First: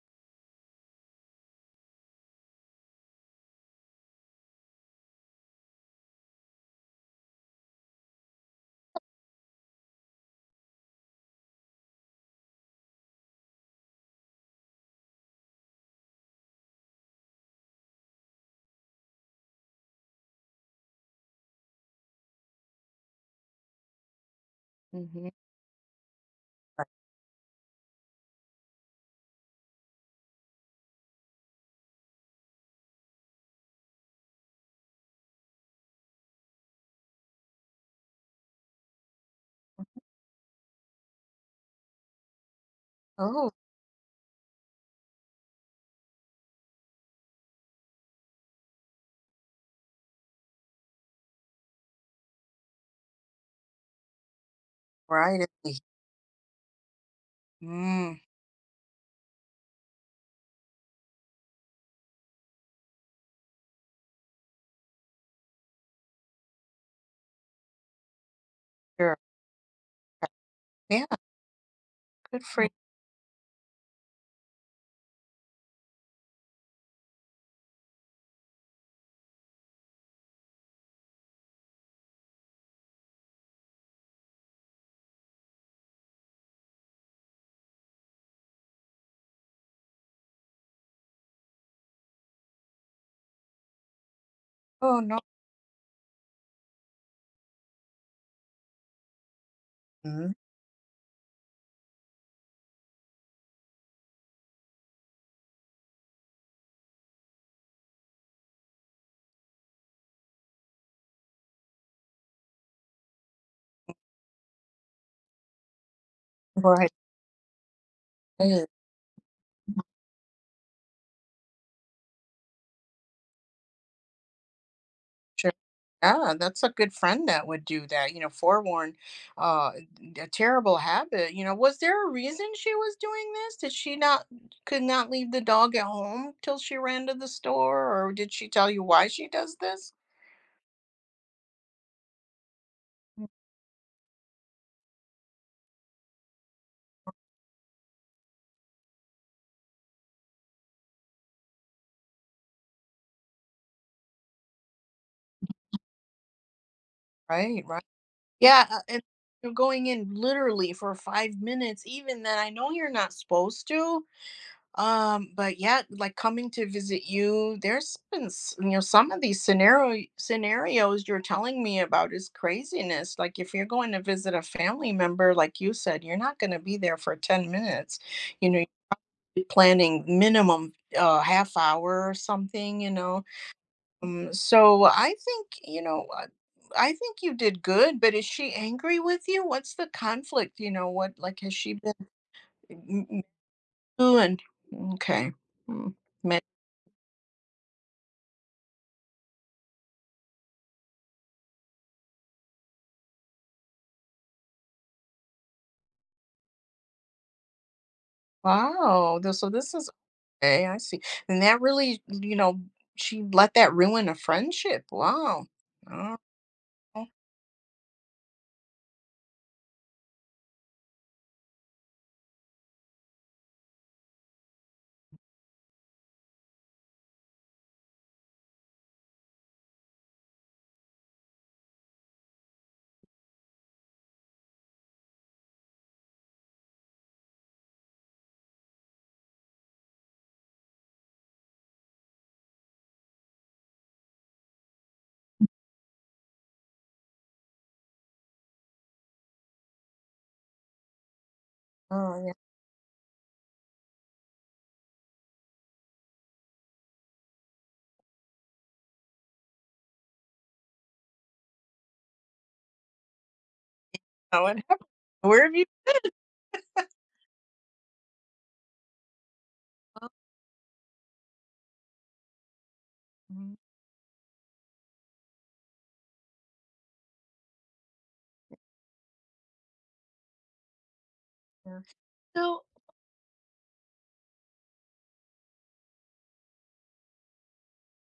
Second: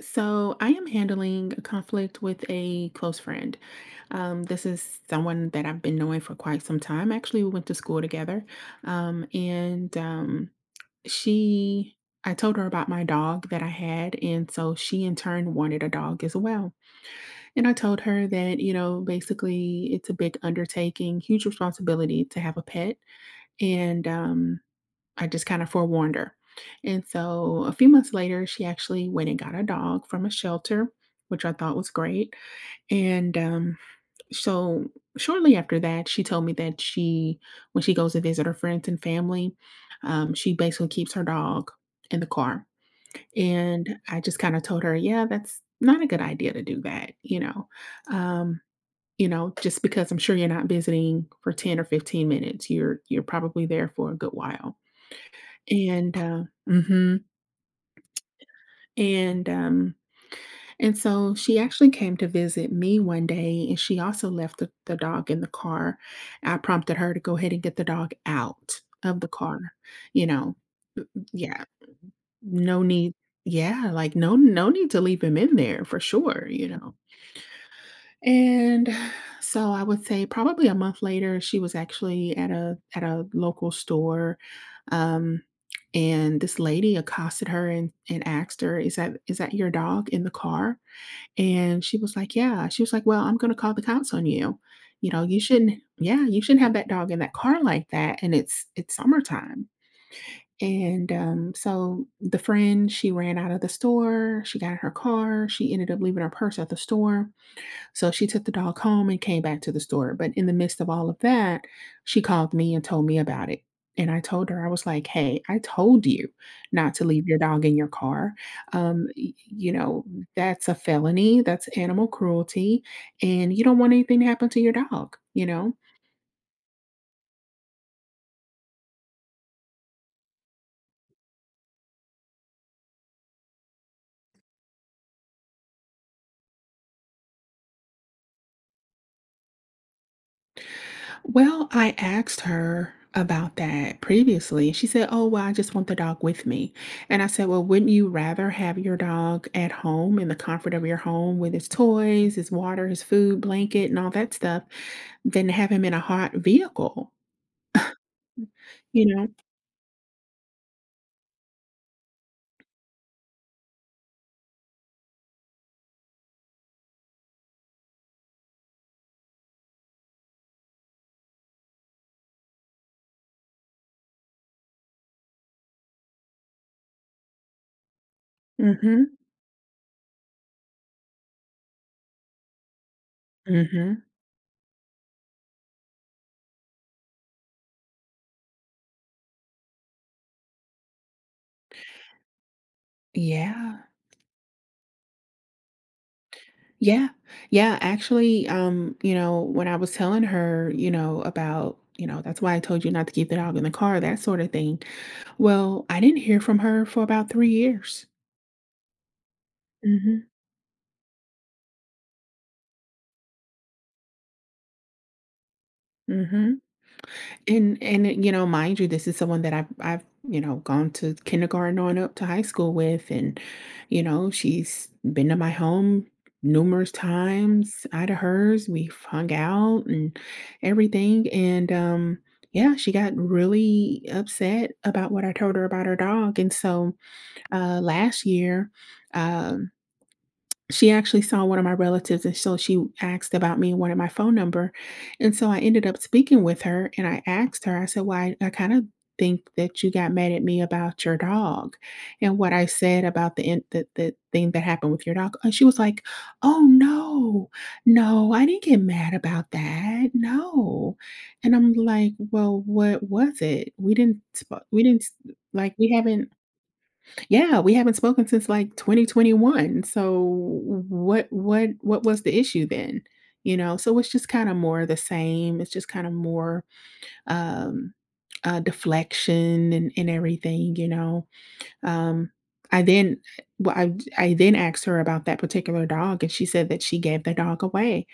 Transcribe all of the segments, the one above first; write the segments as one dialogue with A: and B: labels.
A: So, I am handling a conflict with a close friend. This is someone that I've been knowing for quite some time. Actually, we went to school together. Um, and um, she, I told her about my dog that I had. And so she, in turn, wanted a dog as well. And I told her that, you know, basically it's a big undertaking, huge responsibility to have a pet. And, um, I
B: Mhm.
A: just kind of forewarned her. And so a few months later, she actually went and got a dog from a shelter, which I thought was great. And so shortly after that, she told me that when she goes to visit her friends and family, she basically keeps her dog in the car.
B: Oh.
A: And I just kind of told her, yeah, that's not a good idea to do that, you know. Um, just because I'm sure you're not visiting for 10 or 15 minutes, you're probably there for a good while and, uh mhm,
B: Mm,
A: and, um, and so she actually came to visit me one day, and she also left the dog in the car. I prompted her to go ahead and get the dog out
B: sure.
A: of the car, you know?
B: Yeah,
A: Yeah,
B: for mm.
A: no need. Yeah, like, no need to leave him in there for sure, you know? And so I would say probably a month later, she was actually at a local store, um, and this lady accosted her and asked her, "Is that your dog in the car?" And she was like, "Yeah." She was like, "Well, I'm going to call the cops on you.
B: Oh,
A: You
B: no.
A: know, you shouldn't. Yeah, you shouldn't have that dog in that car like that. And it's summertime."
B: Mhm.
A: And so the friend, she ran out of the store. She got in her car. She ended up leaving her purse at the store, so she took the dog home and came back to the store. But in the midst of all of that, she called me and told me about it. And I told her, I was like, hey, I told you
B: Right.
A: not to leave your dog in your car.
B: Good.
A: You know, that's a felony, that's animal cruelty, and you don't want anything to happen to your dog, you
B: Sure.
A: know?
B: Yeah, that's a good friend that would do that, you know, forewarn uh a terrible habit. You know, was there a reason she was doing this? Did she not could not leave the dog at home till she ran to the store, or did she tell you why she does this?
A: Well, I asked her about that previously. She said, "Oh, well, I just want the dog with me." And I said, "Well, wouldn't you rather have your dog at home in the comfort of your home with his toys, his water, his food, blanket, and all that stuff than have him in a hot vehicle?"
B: Right, right. Yeah, and
A: You know?
B: you're going in literally for 5 minutes. Even then I know you're not supposed to. But yeah, like coming to visit you, there's been, you know, some of these scenarios you're telling me about is craziness. Like if you're going to visit a family member, like you said, you're not going to be there for 10 minutes. You know,
A: Mhm.
B: you're planning minimum half hour or something, you know.
A: Mhm.
B: So I think, you know, I think you did good, but is she angry with you? What's the conflict? You know, what like has she been m- m-
A: Yeah.
B: you and okay. Mm.
A: Yeah. Yeah, actually, you know, when I was telling her, you know, about, you know, that's why I told you not to keep the dog in the car, that sort of thing. Well, I didn't hear from her for about 3 years.
B: Wow, th so this is
A: Mhm.
B: okay, I see, and that really, you know, she let that ruin a friendship. Wow. Oh,
A: Mhm. And you know, mind you, this is someone that I've you know gone to kindergarten on up to high school with, and you know she's been to my home numerous times. I to hers. We've hung out and everything. And Yeah, she got really upset about what I told her about her dog. And so Last year, um, she actually saw one of my relatives, and so she asked about me and wanted my phone number, and so I ended up speaking with her, and I asked her, I said, "Well, I kinda think that you got mad at me about your dog
B: oh, yeah.
A: and what I said about the in the thing that happened with your dog." And she was like, "Oh, no. No, I didn't get mad about that. No." And I'm like, "Well, what was it? We didn't
B: Oh, it
A: sp
B: hap
A: we didn't s
B: where have you
A: Like, we haven't." Yeah, we haven't spoken since, like, 2021,
B: oh,
A: so what was the issue then? You
B: mhm,
A: know, so it's just kinda more the same, it's just kinda more, um, deflection and everything, you know?
B: yeah.
A: Um,
B: So
A: I then Well, I then asked her about that particular dog, and she said that she gave the dog away,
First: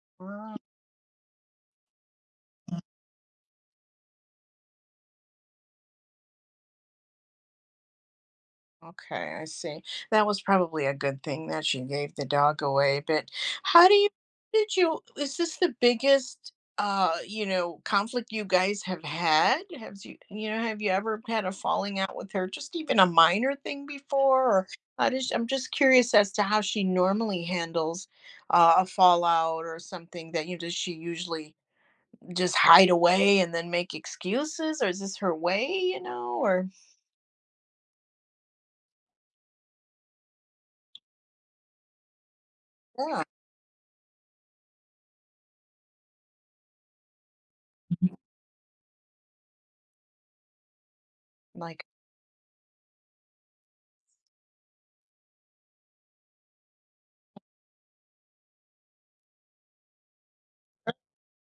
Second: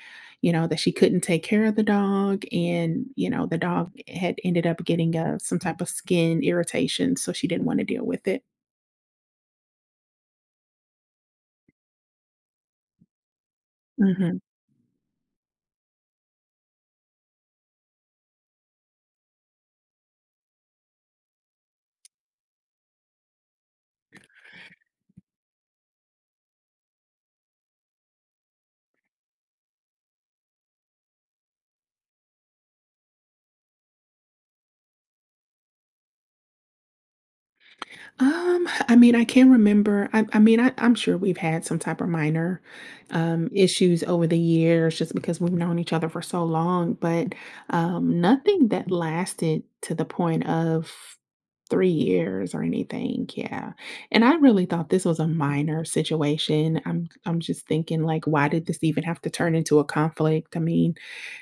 A: you
B: wow.
A: know, that she couldn't take care of the dog, and, you know, the dog had ended up getting, some type of skin irritation, so she didn't wanna deal with it.
B: Okay, I see. That was probably a good thing that you gave the dog away, but how do you
A: Mhm.
B: did you is this the biggest you know, conflict you guys have had? Have you you know, have you ever had a falling out with her, just even a minor thing before? Or I'm just curious as to how she normally handles a fallout or something that, you know, does she usually just hide away and then make excuses, or is this her way, you know, or
A: I mean, I can't remember. I mean, I'm sure we've had some type of minor,
B: yeah,
A: issues over the years just because we've known each other for so long, but, nothing that lasted to the point of
B: like
A: 3 years or anything, yeah. And I really thought this was a minor situation. I'm just thinking, like, why did this even have to turn into a conflict? I mean,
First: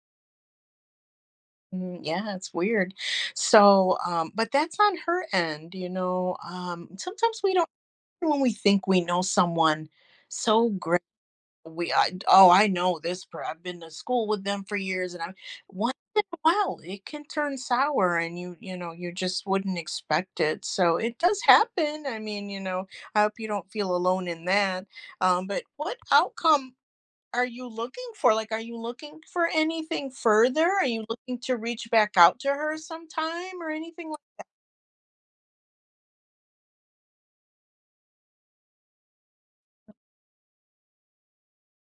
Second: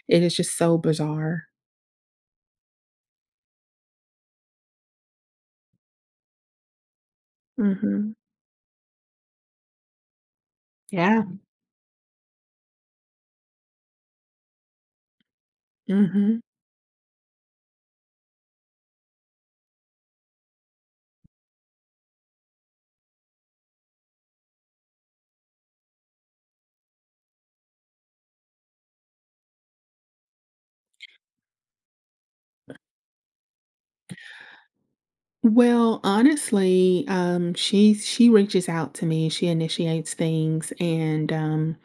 A: it is just so bizarre.
B: mm. Yeah, it's weird. So, but that's on her end, you know. Sometimes we don't
A: Mhm.
B: when we think we know someone so great.
A: Yeah.
B: Oh, I know this. I've been to school with them for years, and I'm once in a
A: Mhm.
B: while it can turn sour, and you know, you just wouldn't expect it. So it does happen. I mean, you know, I hope you don't feel alone in that. But what outcome? Are you looking for? Like, are you looking for anything further? Are you looking to reach back out to her sometime or anything like
A: Well, honestly, she reaches out to me. She initiates things, and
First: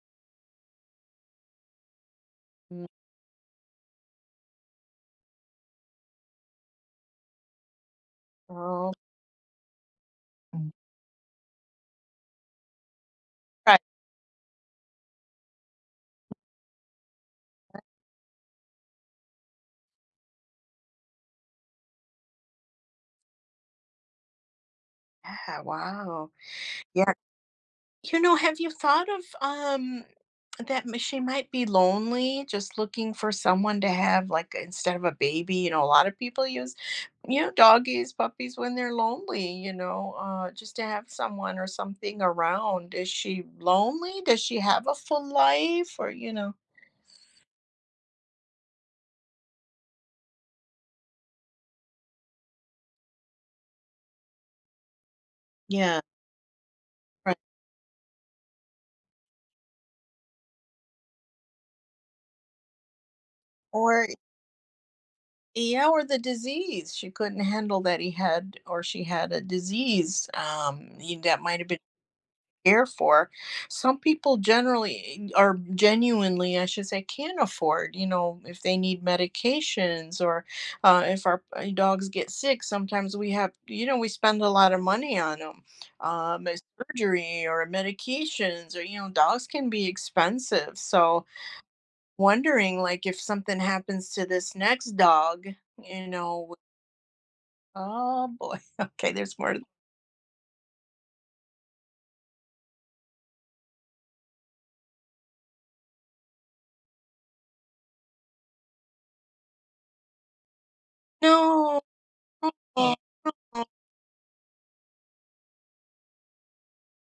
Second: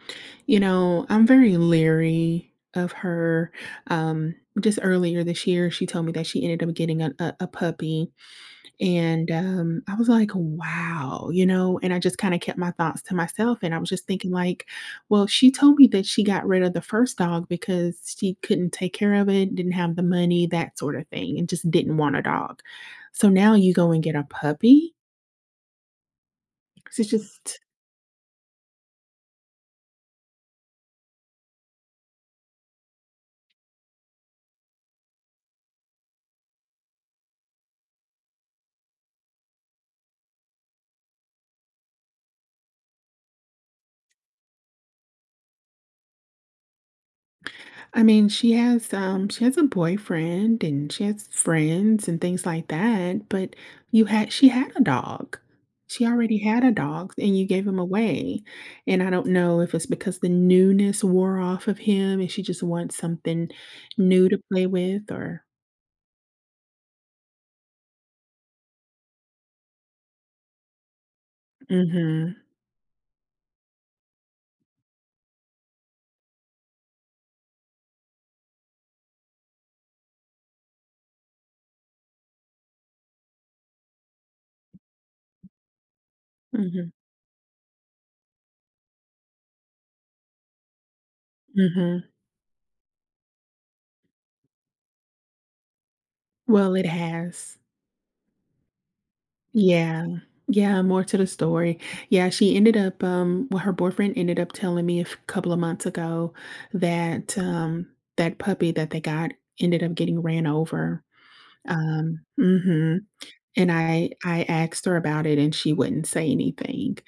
A: you know, I'm very leery of her. Um, just earlier this year, she told me that she ended up getting a puppy,
B: wow.
A: and, I was like,
B: Mm.
A: "Wow," you know, and I just kinda kept my thoughts to myself, and I
B: Right.
A: was just thinking like, "Well, she told me that she got rid of the 1st dog because she couldn't take care of it, didn't have the money, that sort of thing, and just didn't want a dog. So now you go and get a puppy?"
B: Yeah, wow.
A: So it's
B: Yeah.
A: just
B: You know, have you thought of that she might be lonely, just looking for someone to have, like instead of a baby? You know, a lot of people use, you know, doggies, puppies when they're lonely, you know, just to have someone or something around. Is she lonely? Does she have a full life or, you know?
A: I mean, she has a boyfriend and she has friends and things like that, but you had she had a dog.
B: Yeah.
A: She already had a dog
B: Right.
A: and you gave him away. And I don't know if it's because the newness wore off of him and she just wants something
B: Or
A: new to play with or
B: yeah, or the disease she couldn't handle that he had, or she had a disease that might have been
A: mhm.
B: care for. Some people generally are genuinely, I should say, can afford, you know, if they need medications or if our dogs get sick, sometimes we have, you know, we spend a lot of money on them. As
A: Mhm.
B: surgery or medications or, you know, dogs can be expensive. So,
A: Mhm.
B: wondering like if something happens to this next dog, you know,
A: Well, it has.
B: oh boy. Okay, there's more. To-
A: Yeah. Yeah, more to the story. Yeah, she ended up, well, her boyfriend ended up telling me a couple of months ago that that puppy that they got ended up getting ran over.
B: No.
A: Um,
B: Oh,
A: hmm and I asked her about it, and she wouldn't say anything.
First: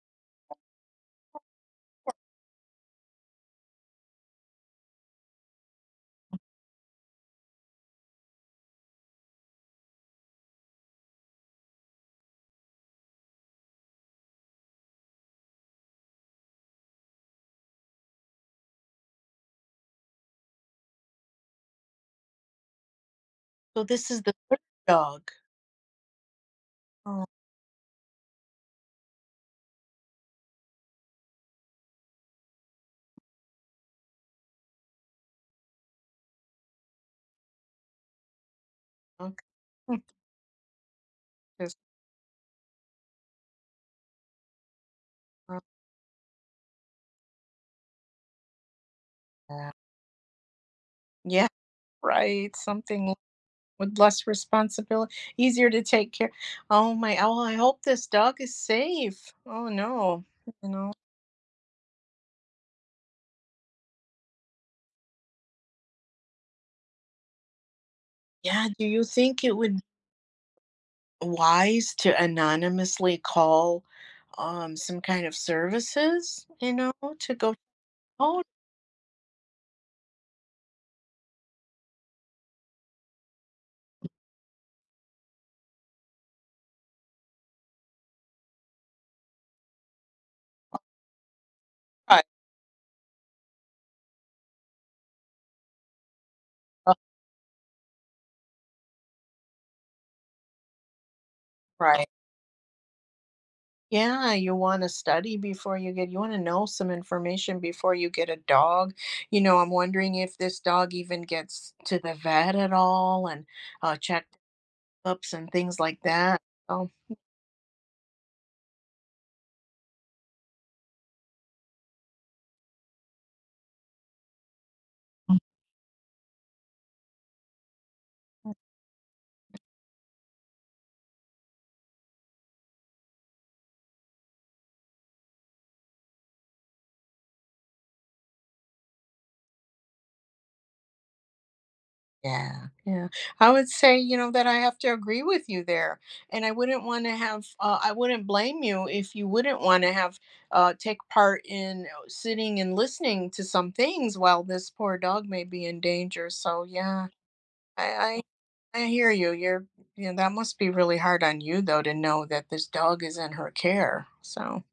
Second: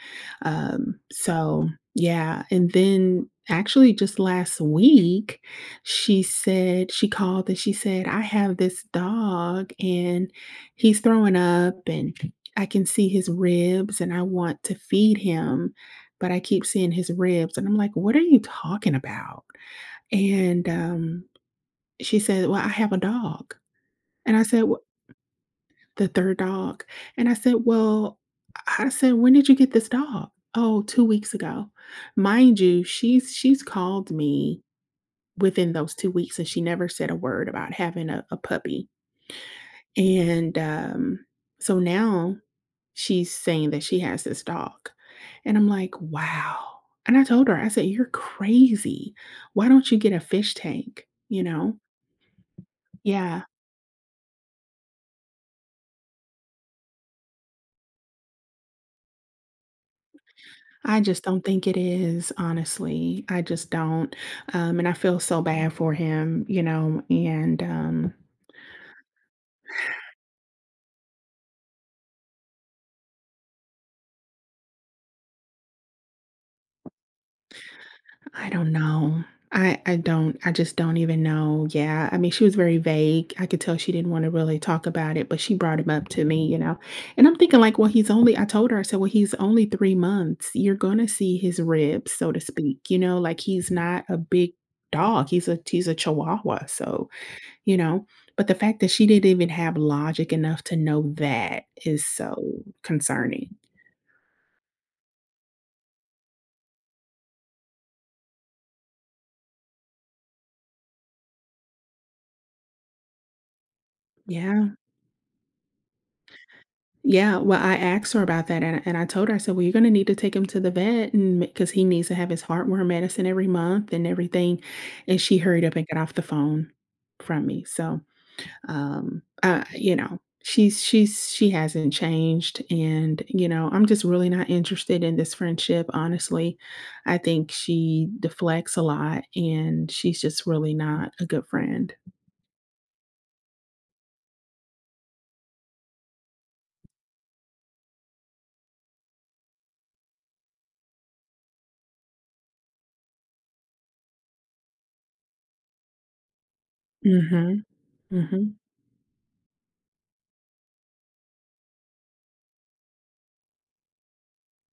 A: Um, so, yeah, and then actually just last week, she said she called and she said, "I have this dog, and he's throwing up, and I can see his ribs, and I want to feed him, but I keep seeing his ribs." And I'm like, "What are you talking about?" And, um, she said, "Well, I have a dog."
B: so this is the
A: And I
B: third
A: said, well.
B: dog.
A: The 3rd dog.
B: Oh,
A: And I said, "Well," I said, "When did you get this dog?" "Oh, 2 weeks ago." Mind you, she's called me within those 2 weeks, and she never said a word about having a puppy.
B: okay.
A: And, um,
B: Just
A: so now she's saying that she has this dog. And
B: love
A: I'm like, "Wow." And I told her, I said, "You're crazy. Why
B: that.
A: don't you get a fish tank?" You
B: Yeah,
A: know?
B: right. Something
A: Yeah.
B: with less responsibility, easier to take care. Oh my, oh, I hope this dog is safe. Oh no. You know.
A: I just don't think it is, honestly. I just don't. And I feel so bad for him, you know, and
B: Yeah, do you think it would wise to anonymously call, some kind of services, you know, to go, "Oh,
A: I don't know. I don't, I just don't even know. Yeah. I mean, she was very vague. I could tell she didn't want to really talk about it, but she brought him up to me, you know. And I'm thinking, like, well, he's only, I told her, I said, well, he's only 3 months. You're going to see his ribs,
B: right,
A: so to speak, you know, like he's not a big dog. He's a chihuahua.
B: oh,
A: So, you know? But the fact that she didn't even have logic enough to know that is
B: right."
A: so concerning.
B: Yeah, you wanna study before you get you wanna know some information before you get a dog. You know, I'm wondering if this dog even gets to the vet at all, and checkups
A: Yeah.
B: and things like that. Oh
A: Yeah, well, I asked her about that, and I told her, I said, "Well, you're gonna need to take him to the vet and because he needs to have his heartworm medicine every month and everything," and she hurried up and got off the phone from me, so. You know, she's she hasn't changed and, you know, I'm just really not interested in this friendship, honestly. I think she deflects a lot and she's just really not a good friend.
B: yeah, yeah. I would say, you know, that I have to agree with you there. And I wouldn't want to have, I wouldn't blame you if you wouldn't want to have take part in sitting and listening to some things while this poor dog may be in danger. So, yeah,
A: Mhm.
B: I,
A: Mhm.
B: I hear you. You're, you know, that must be really hard on you, though, to know that this dog is in her care. So,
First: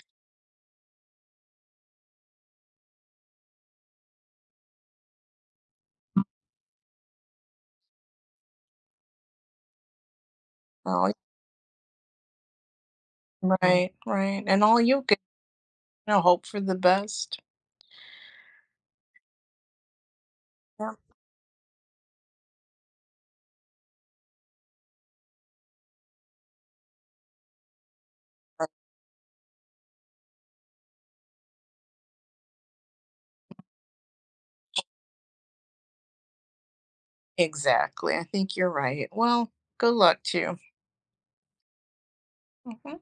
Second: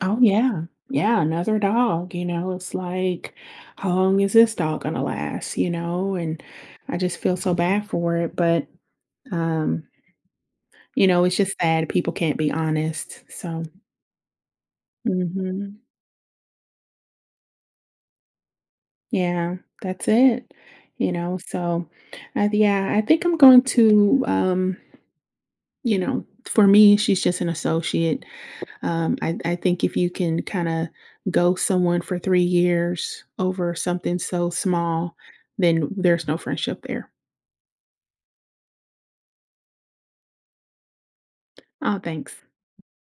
A: Oh, yeah. Yeah, another dog, you know, it's like, how long is this dog gonna last, you know? And I just feel so bad for it, but, um, you
B: oh,
A: know, it's just sad people can't be honest. So
B: right, right. And all you can,
A: mhm.
B: you know, hope for the best.
A: Yeah, that's it,
B: Yeah,
A: you know? So, I yeah, I think I'm going to, you know, for me, she's just an associate. I think if you can kind of go someone for 3 years over something so small, then there's no friendship there.
B: exactly. I think you're right. Well, good luck to you.
A: Oh, thanks.
B: Mhm.